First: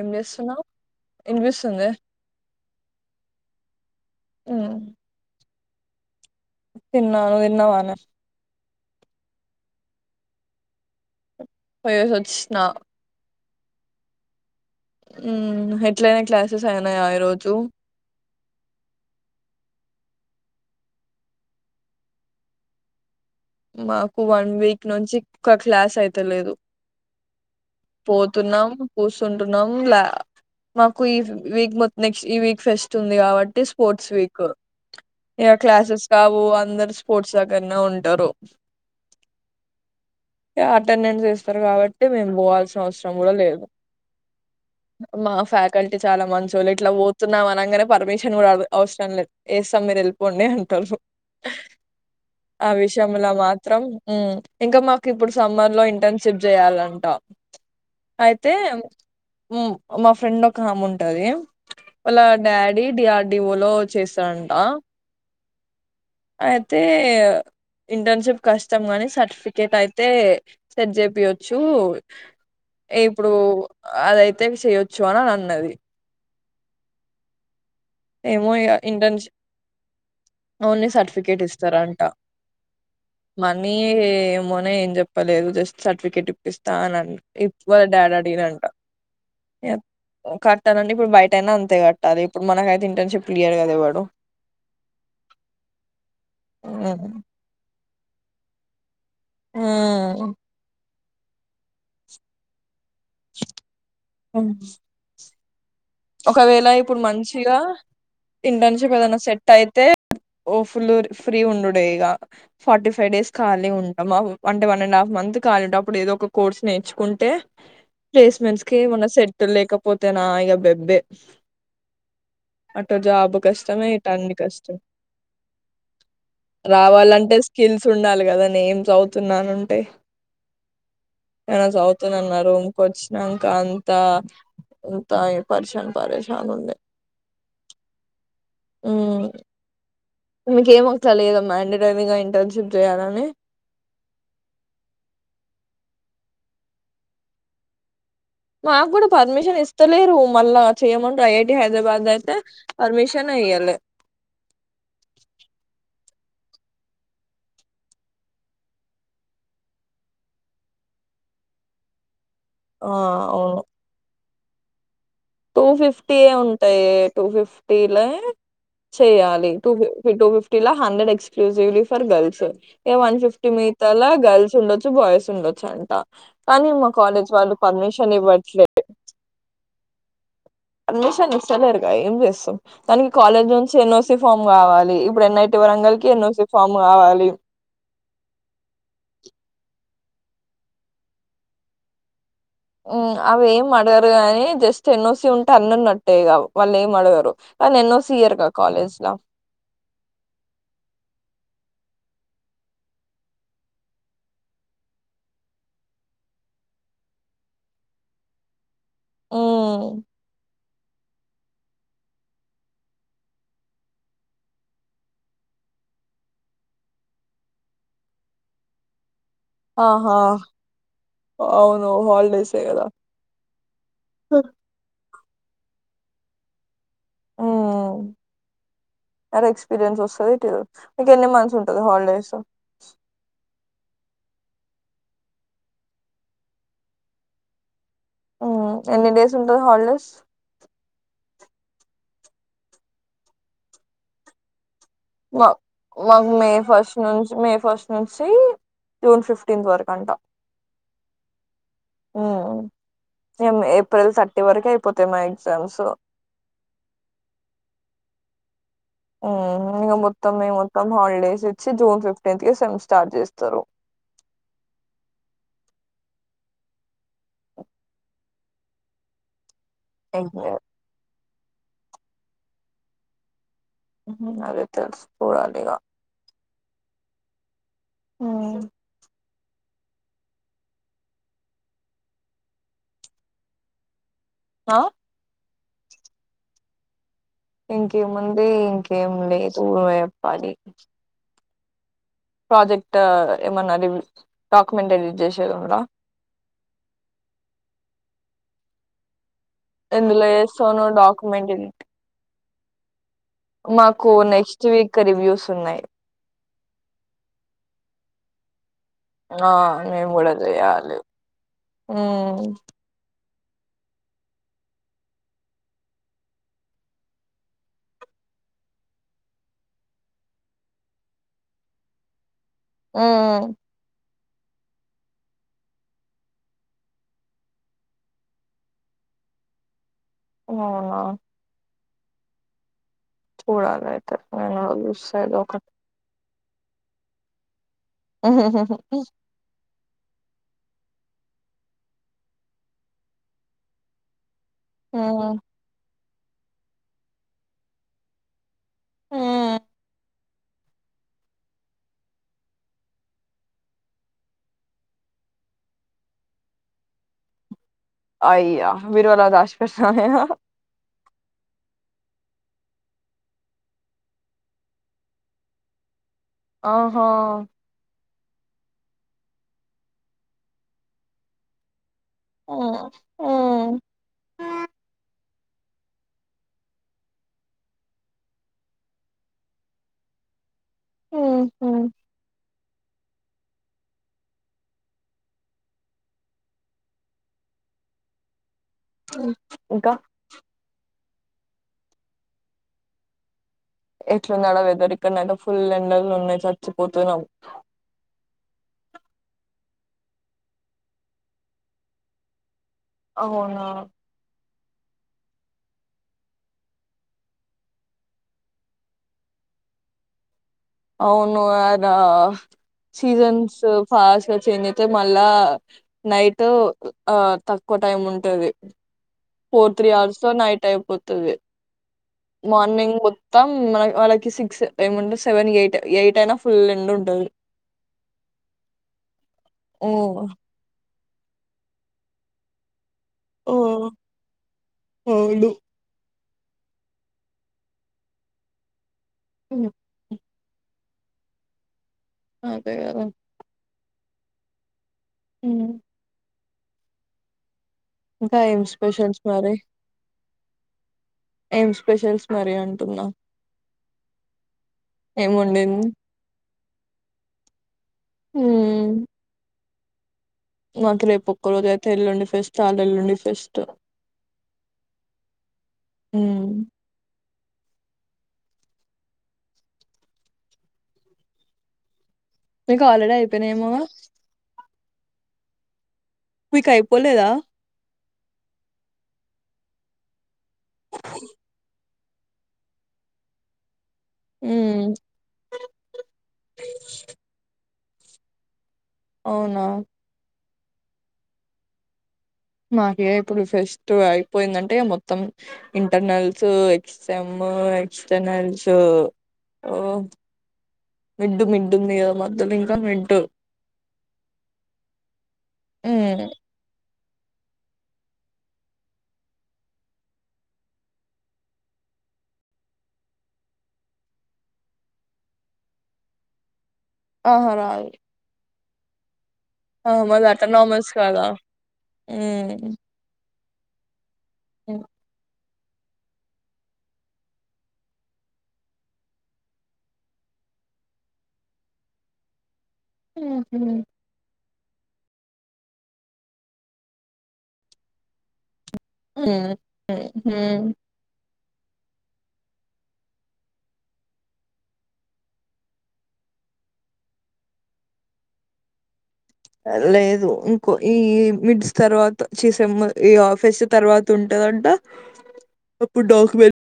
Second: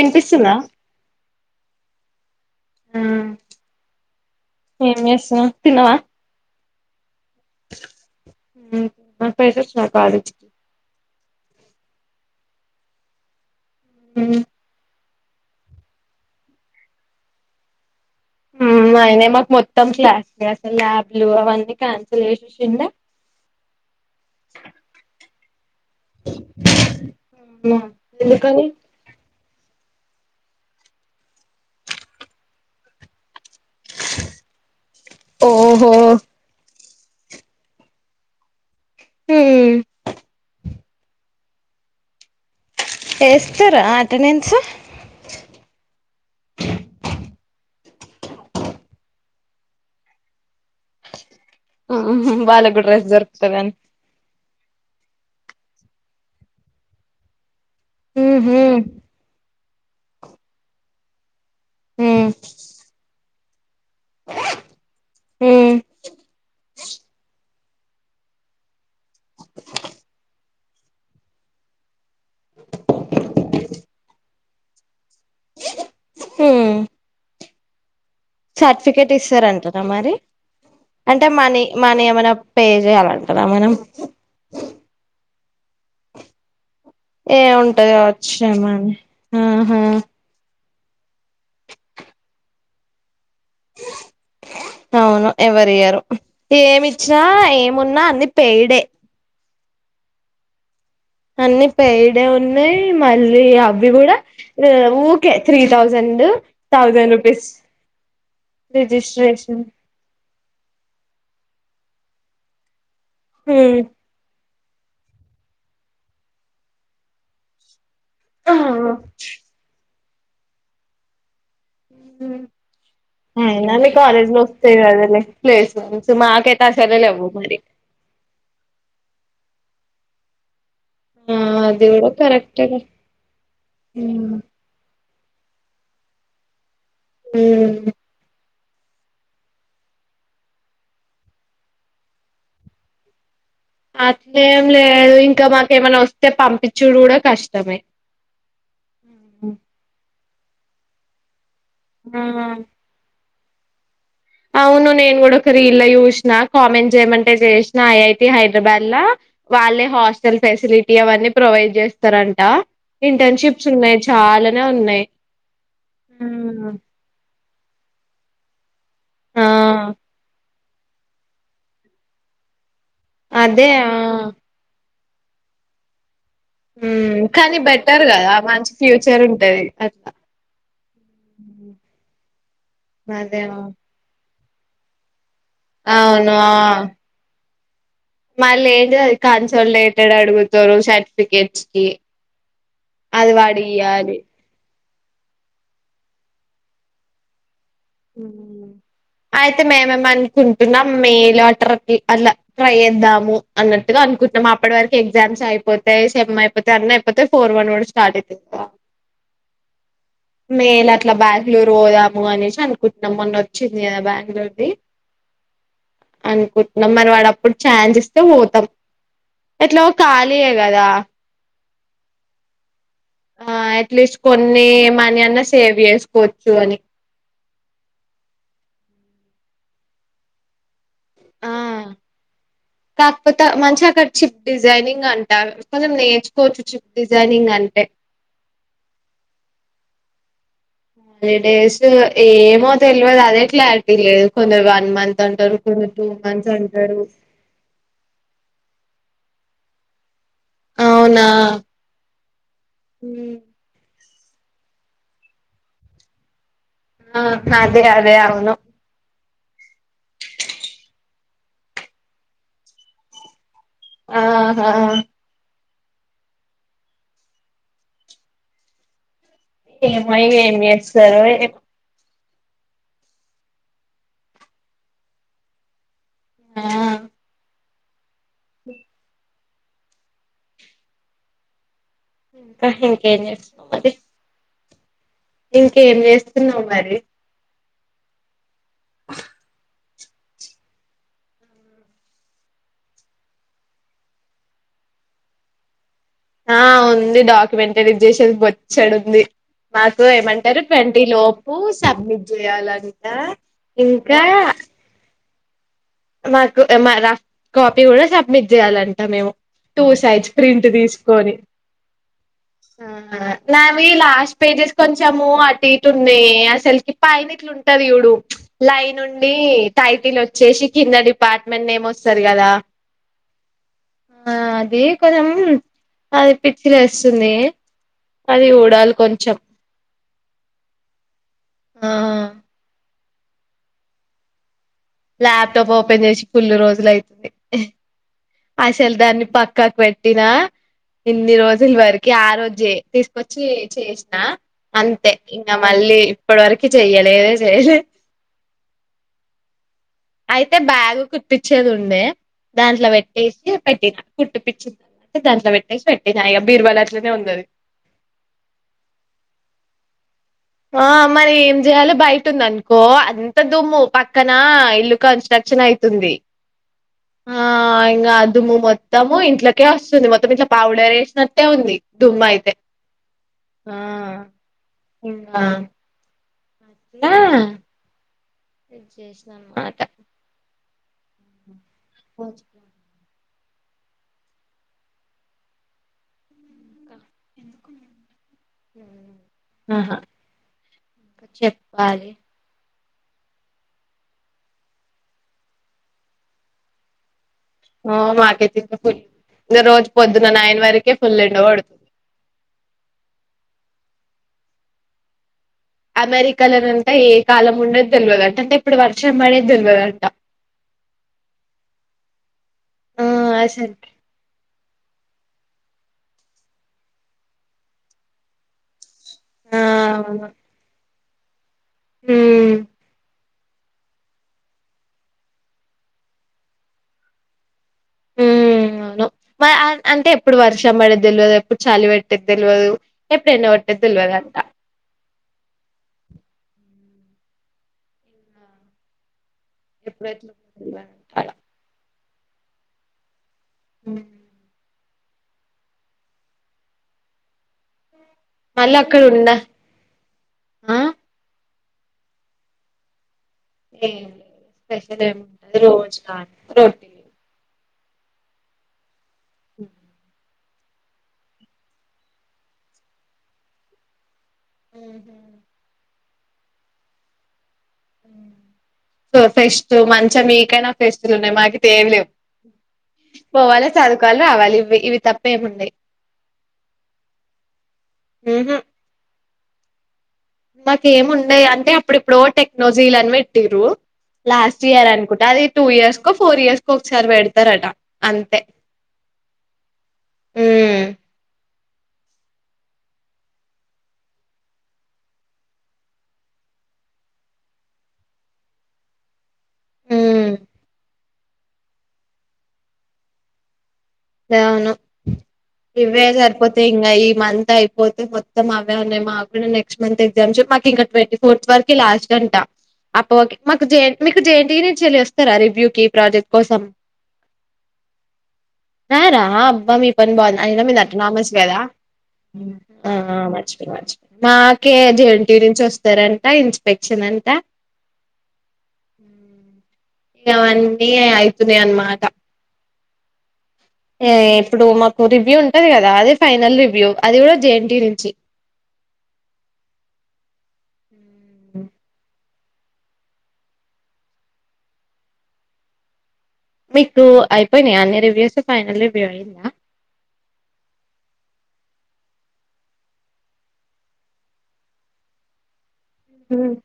ఏం చేస్తున్నావు్ ఇనిపిస్తుంది ఆ ఏం చేస్తున్నావ్ తినవా తిన్ నవ్వు తిన్నావా నే మా పైస స్వా కాలేజీకి పోయేసిసొచ్చిన మ్మ్ ఉ ఎట్లయినా క్లాసెస్ అయినాయా ఈరోోజు ఉ అయినా మాకు మొత్తం క్లాస్ అసలు ల్యాబ్లు అవన్నీ క్యాన్సిల్ చేసేసింద మాకు వన్ వీక్ నుంచి కట్ క్లాస్ అయితేలేదు ఎందుకని పోతున్నాం కూస్తుం ఉన్నాం లాయా మాకు ఈ వీక్ మొం నెక్స్ట్ ఈ వీక్ ఫెస్ట్ ఉంది కాబట్ టే స్పోర్ట్స్ వక్ ఇగ ఓహో క్లాసెస్ కావు అందరు చే [unintelligible] కన్నా ఉంటారు మ్మ్ యా అటెండెన్స్ ఎస్ తరు కాబట్టి మేము పోవాల్సి అవసరం కూడా లేదు ఏస్తరా అటెండెన్స్ మా ఫ్యాకల్టీ చాలా మంచోళ్ళ ఇట్లా పోతున్నావ నగానే పర్మిషన్ కూడా అవ్ అవసరం లేదు వేస్తాం మీరు వెళ్లిపోండి అన్ బాలు గుడే రాయి జముల మాత్రం ఉ ఇంకా మాకు ఇప్పుడు సమ్మర్ లో ఇంటర్న్షిప్ చేయ్యాలంటా అయితే ఊహూ ఉ మా ఫ్రెండ్ ఒక హామ్మ ఉంటది మళ్లా మ్మ్ డాడీ డియాడ డివోలో చేసాఅంట మ్మ్ అయితే ఇంటర్న్షిప్ కష్టం గాని సర్టిఫికేట్ అయితే సరి చేపి యొచ్చు ఇప్పుడు అదై రిటన్ చేయోచ్చు అని అన్నది హ్మ్ ఏమో ఇంటర్న్షప్ ఇస్తారంటనా మరి ఓన్లీ అంటే సర్టిఫికేట్ మనీ మనీ ఇస్తారంట ఏమైనా పే చేయాలంటనా మనం మనీ ఏమోనే ఏం చెప్పలేదు జస్ట్ సర్టిఫికేట్ ఇప్పిస్తా అని ఏ ఇప్పు ఉంటది డాడీ కావచ్చు అడిగిరంట ఏమో అని ఆహా కట్ తనండి ఇప్పుడు బయట అయిన అంతే కట్టాలి ఇప్పుడు మనకైతే ఇంటర్న్షిప్ క్లియర్ కదా ఇవ్వడు అవును ఎవరియ్యరూ ఏమి ఇచ్చినా ఏం ఉన్న అన్ని పెయిడే ఆ అన్నీ పెయిడే ఉన్నాయి మళ్ళీ అవి కూడా ఉమ్ ఊ కే త్రీ థౌజండ్ ఒకవేళ ఇప్పుడు థౌజండ్ రూపీస్ మంచిగా ఇంటర్న్షిప్ ఏదైనా సెట్ రిజిస్ట్రేషన్ అయితే ఓ ఫుల్ ఫ్రీ ఉండు పేగా ఫోర్టీ ఫ ఫైవ్ డేస్ ఖాళీ ఉంటం ఆ one to one and half month ఖాలుంటావ్ అప్పుడు ఏదో ఒక కోర్స్ నేర్చుకుంటే ప్లేస్మెంట్స్ కి ఏమన్నా సెట్ లేక పోతేనా ఇగ బెబ్ బ్బే అటు జాబ్ అయినా కష్టమే మీ కాలేజ్ ఇటన్నీ లో కష్టం వస్తాయి కదలే ప్లేస్మెంట్స్ మాకైతే అసలే లేవ్వు రావాలంటే మరి స్కిల్స్ ఉండాలి కదా నేను చవుతున్నాను టే ఆ నే నా అది కూడా చదువుతనన్నారు కరెక్టేలే ఇంకొచ్చినాక అంత ఉమ్ తాయు పర్షాన్ పరేషాన్ ఉంది ఊ ఊ మీకేమోతా లేదా మేండటరీగా ఇంటర్న్షిప్ చేయాలని అట్లేం లేదు ఇంక మాకేమన్నా వస్తే పంపిచ్చుడు కూడా కష్టమే మాగ్గూడా పర్మిషన్ ఇస్తలేరు మళ్ళా చేయమంటా యే హైద్రాబాద్ లో ఐతే ఆ పర్మిష్ [inaudible] నే ఎయ్యాలే అవును నేను కూడా ఒక్క రీల్ లో చూసినా కామెంట్ చేయమంటే చేసిన ఐ ఐ టి హైదరాబాద్ల వాళ్ళే హాస్టల్ ప్రొవైడ్ ఫెసిలిటీ అవన్నీ ప్రొవైడ్ చేస్తారన్ హా ఆ ఇంటర్ షిప్స్ ఉన్నాయి చాలా అ ఉన్నాయి టూ ఫిఫ్టీయ హ్మ్. ఉంటాయి టూ ఫిఫ్టీ ట్టేలా ఆ చేయాలి టూ ఫిఫ్ టూ ఫిఫ్టీ ఇలా hundred exclusively for girls A one fifty అదే మిగతా ఆ గర్ల్స్ ఉండదు బాయ్స్ ఉండొచ్చు అంట కానీ మా ఉమ్ కాలేజ్ వాళ్ళు కానీ బెటర్ పర్మిషన్ కదా ఇవ్వట్లే మంచి ఫ్యూచర్ ఉంటాంది అట్లా పర్మిషమ్ ఇస్తారేరు కదా ఎం చేస్తాం కానీ అదే కాలేజ్ ఆ! నుంచి ఎన్ ఓ సి ఫామ్ కావాలి ఇప్పుడు ఎన్ టి వరంగల్ కి ఎన్ ఓ అవును సి ఆ ఫామ్ కావాలి మళ్ళీ ఏంటి అది కన్సల్టేటెడ్ అడుగుతారు సర్టిఫికెట్స్ కి ఉ అది అవేం అడగరు వాడియ్యాలి అని జస్ట్ ఎన్ ఓ సి ఉంటే అన్న నట్టేగా వాళ్ళు ఏం అడగరు కానీ ఎన్ఓసి ఇయ్యరుగా హ్మ్మ్ కాలేజ్ లా అయితే మేమేము అనుకుంటున్నాం మేలు లెటర్ అలా ట్రై చేద్దాము అన్నట్టుగా అనుకుంటున్నాము అప్పటి వరకు ఎగ్జామ్స్ అయిపోతాయి సెమ్ అయిపోతయి అన్ని అయిపోతాయి ఫోర్ వన్ కూడా స్టార్ట్ అయితుందిదా ఉమ్ మేల అట్లా బాల్ మీరు ఓ అప్ అనేసి నిన్న మొన్న వచ్చింది కదా బెంగళూరుది అనుకుంటున్నాం మరి వాడు అప్పుడు ఛాన్జ్ ఇస్తే పోతాం ఎట్లా ఓ ఖాళీయీ కదా ఓ హాలిడేస్ ఏ కదా ఆ ఎట్లీస్ట్ కొన్ని మనీ అన్న సేవ్ చేసుకోవచ్చు అని ఉ ఉ ఉ ఎక్స్పీరియన్స్ వస్తాదిత్తే మీకు ఎన్ని ఆ మంత్స్ ఉంటాద్దీ హాలిడేస్ అక్ చిప్ డిజైనింగ్ అంట కొంచెం నేర్చుకోవచ్చు చిప్ డిజైనింగ్ అంటే ఉమ్ ఎన్ని డేస్ ఉంటది హాలిడేస్ హాలీ డేస్ ఏమో తెలియదు అదే క్లారిటీ లేదు కొందరు మంత్ మా అంటారు కొందరు టూ మాకు మే మంత్స్ ఫస్ట్ అంటారు నుంచి మే ఫస్ట్ నుంచి జూన్ ఫిఫ్త్ ఫిఫ్టీంత్ వరకు అంట అవునా ఉమ్ ఏప్రిల్ త థర్టీ వరకు అయిపోతాయి మా ఎగ్జామ్స్ ఆ అదె అదె అవును. హు ఇగ మొత్తం ఎమ్ ఉంటామ్ హాలిడేస్ ఇచ్చి జూన్ ఫిఫ్టీన్త్ కి సెమ్ స్టార్ట్ చేస్తరు. ఆహా ఏమై ఇంకే ఏమి చెస్తరో అదే తెలుస్ పుడ లిగా ఆ ఉమ్, బ ఇంక ఇంక ఏమ్ చేస్తున్నవ్ మరి హా ఇంకేం చేస్తున్నావ్ మరి ఇంకేముంది ఇంకేం లేదు నువ్వే చెప్పాలి ప్రాజెక్ట్ ఏమన్నా రివ్యు డాక్యుమెంట్ ఎడిట్ చేసేది ఉందా. ఆ ఉంది డాక్యుమెంటరీ చేసేది బొచ్చెడు ఉంది. మాకు ఎందులో ఏమంటారు చేస్తావు నువ్వు ట్వంటీ డాక్యుమెంట్ లోపు ఎడిట్ సబ్మిట్ జేయలా మాకు నెక్స్ట్ వీక్ రివ్యూస్. ఉన్నయ్ మాకు మా రఫ్ కాపీ కూడా సబ్మిట్ చేయాలంట ంట మేమ ఆ టూ మేము సైడ్స్ కూడా ప్రింట్ చేయాలి తీసుకొని మ్మ్ ఆ నావి లాస్ట్ పేజెస్ కొంచము అటు ఇటు ఉన్నాయి అసలుకి పైన ఇట్లు ఉంటది చూడు లైన్ ఉండి టైటిల్ వచ్చేసి కింద డిపార్ట్మెంట్ నేమ్ వస్తాది కదా హు ఆ అది కొంచెం అది పిచ్చి లేస్తుంది. అది ఊడాలి కొంచెం. ఆ ఆ చూడలయితే ఎమ్ కాదు లాప్ టాప్ ఓపెన్ చేసి పిల్లి రోజులు అయితుంది అసలు హ్మ్. దాన్ని పక్కకు పెట్టినా ఇన్నిరోజుల వరకి ఆ రోజే తీసుకొచ్చి చేసిన అంతే ఇంగ మళ్ళీ ఇప్పుడు వరకి చెయ్యలేదే చేశి హ్మ్. అయితే బ్యాగు్ కుట్తిచ్చేది ఉండే దాంట్లో వెట్ ే పెట్టి కుట్టి పిచ్చిన దాంట్లో పెట్టేసి పెట్టినా ఇగ బీర్వల అట్లనే ఉంది అది అయియా బిరువాల దాష్ పె [unintelligible] ఆ మరి ఏం చేయయాలోి బయట ఉంది అనుకో అంత దుమ్ము పక్కన ఇల్లు కన్స్ట్రక్షన్ అయితుంది ఆహా! ఆ ఇంగ అది దుమ్ము మొత్తము ఇంట్లకే వస్తుంది. మొత్తం ఇంట్లా పౌడర్ వేసినట్టే ఉంది. దుమ్ అయితే హ్మ్. ఆ హ్మ్. ఊ ఆ నా ది చేసిన అన మాట హ్మ్ హ్మ్ ఎందుకు ఊ ఇంకా చెప్పాలి ఎట్లుంది ఆడ వెధర్ ఇక్కడ నాలభై ఫుల్ ఎండల్లు ఉన్నాయి చచ్చిపోతున్నాం ఊ మాకె [unintelligible] ఫు రోజు పొద్దున నైన్ వరకే ఫుల్ ఎండ పడుతుంది అవునా అమెరికాలలో అంట ఏ కాలం ఉన్నది తెల్వదంట అంటే ఇప్పుడు వర్షం అనేేది తెల్వదంట అవును అదా ఆ సీజన్స్ అసలు ఫాస్ట్ గా చేంజ్ తే మళ్ళా నైటు ఆ తక్కువ టైం ఉంటది ఆ ఫోర్ త్రీ అవర్స్ అవును లో నైట్ అయిపోద్ది అదే ఉమ్ మార్నింగ్ మొత్తం మన మనకి వాళ్ళకి సిక్స్ ఏముంటే సెవెన్ ఎయిట్ ఎయిట్ అయినా ఫుల్ ఎండ ఉంటది ఊ అవును వ ఆ ఆ అంటే హ్మ్. ఇప్పుడు వర్షం పడది తెలవదు ఎప్పుడు చలి పెట్టేది తెలవదు ఎప్పుడు ఎండ ఓ పడతది తెలియదంట అవును హ్మ్. ఎప్పుడు ఎట్లా ఎలా అలా అదే కదా హ్మ్ హ్మ్ ఇంకా ఏం మళ్ళీ అక్కడ స్పెషల్స్ ఉండ మరి ఆ ఏం స్పెషల్స్ మరి అంటున్నా ఏం స్పెషల్ ఏం ఏముందటి వండింది రోజు లానే రోట్ హ్మ్ నాకు రేపు ఒక్క రోజు అయితే ఎల్లుండి ఫెస్ట్ వాళ్ళ ఎల్లుండి ఫెస్ట్ ఊహు హ్మ్ సో ఫెస్ట్ మంచిగా మీకైనా ఫ్రెస్ట్లు ఉన్నాయి మాకైతే ఏమీ లేవు మీకు ఆల్రెడీ పోవాలే అయిపోయినాయేమోగా చదువుకోవాలి రావాలి ఇవి ఇవి తప్పేముంది మీకైపోలేదా హ్మ్ హు మాక ఏమి ఉండయి అంటే ఇప్పుడు ఎప్పుడో టెక్నాలజీ ఇని పెట్టిరు లాస్ట్ హ్మ్. ఇయర్ అనుకుంటా అది టూ ఇయర్స్కో ఫోర్ ఇయర్స్కో ఒకసారి పెడతారట. అంతే అవునా ఉమ్ మాకే ఇప్పుడు ఫెస్ట్ అయిపోయిందంటే మొత్తం ఇంటర్నల్స్ ఎగ్జామ్ ఎక్స్టర్నల్స్. ఓ ఉమ్ మిడ్డు మిడ్డు ఉంది కదా మధ్యలో ఇంకా మిడ్డు అవును ఇవే హ్మ్. సరిపోతే ఇంకా ఈ మంత్ అయిపోతే మొత్తం అవే ఉన్నాయి, మాకి అవి నెక్స్ట్ మంత్ ఎగ్జామ్స్ మాకు ఇంకా ట్వంటీ ఫోర్త్ వరకు లాస్ట్ అంట అపొ కి మాకు జేఎ మీకు జేఎన్టీయూ నుంచి వస్తారా రివ్యూ కి ప్రాజెక్ట్ కోసం ఆహ రారు రార ఆ అబ్బా మీ పని బాగుంది అయిన మీది అట్టనామస్ కదా హ్మ్ ఆ మచపో వాచ్ మాకే జంటీరి చూస్తారంట ఇన్స్పెక్షన్ అంట ఇవన్నీ అవుతున్నాయి అన్నమాట హ్మ్ ఎయిర్ ఇప్పుడు మాకు రివ్యూ ఉంటది కదా అదే ఫైనల్ రివ్యూ అది కూడా జేఎన్టీ నుంచి ఉమ్ ఉ హు మ్ మీకు అయిపోయినాయ అన్ని రివ్యూస్ ఫైనల్ రివ్యూ అయింద లేదు ఇంకో ఈ మిడ్స్ తర్వాత చసా ఈ ఆఫీస్ తర్వాత ఉంటదంట ఫు డాక్ వెేల్ ఉమ్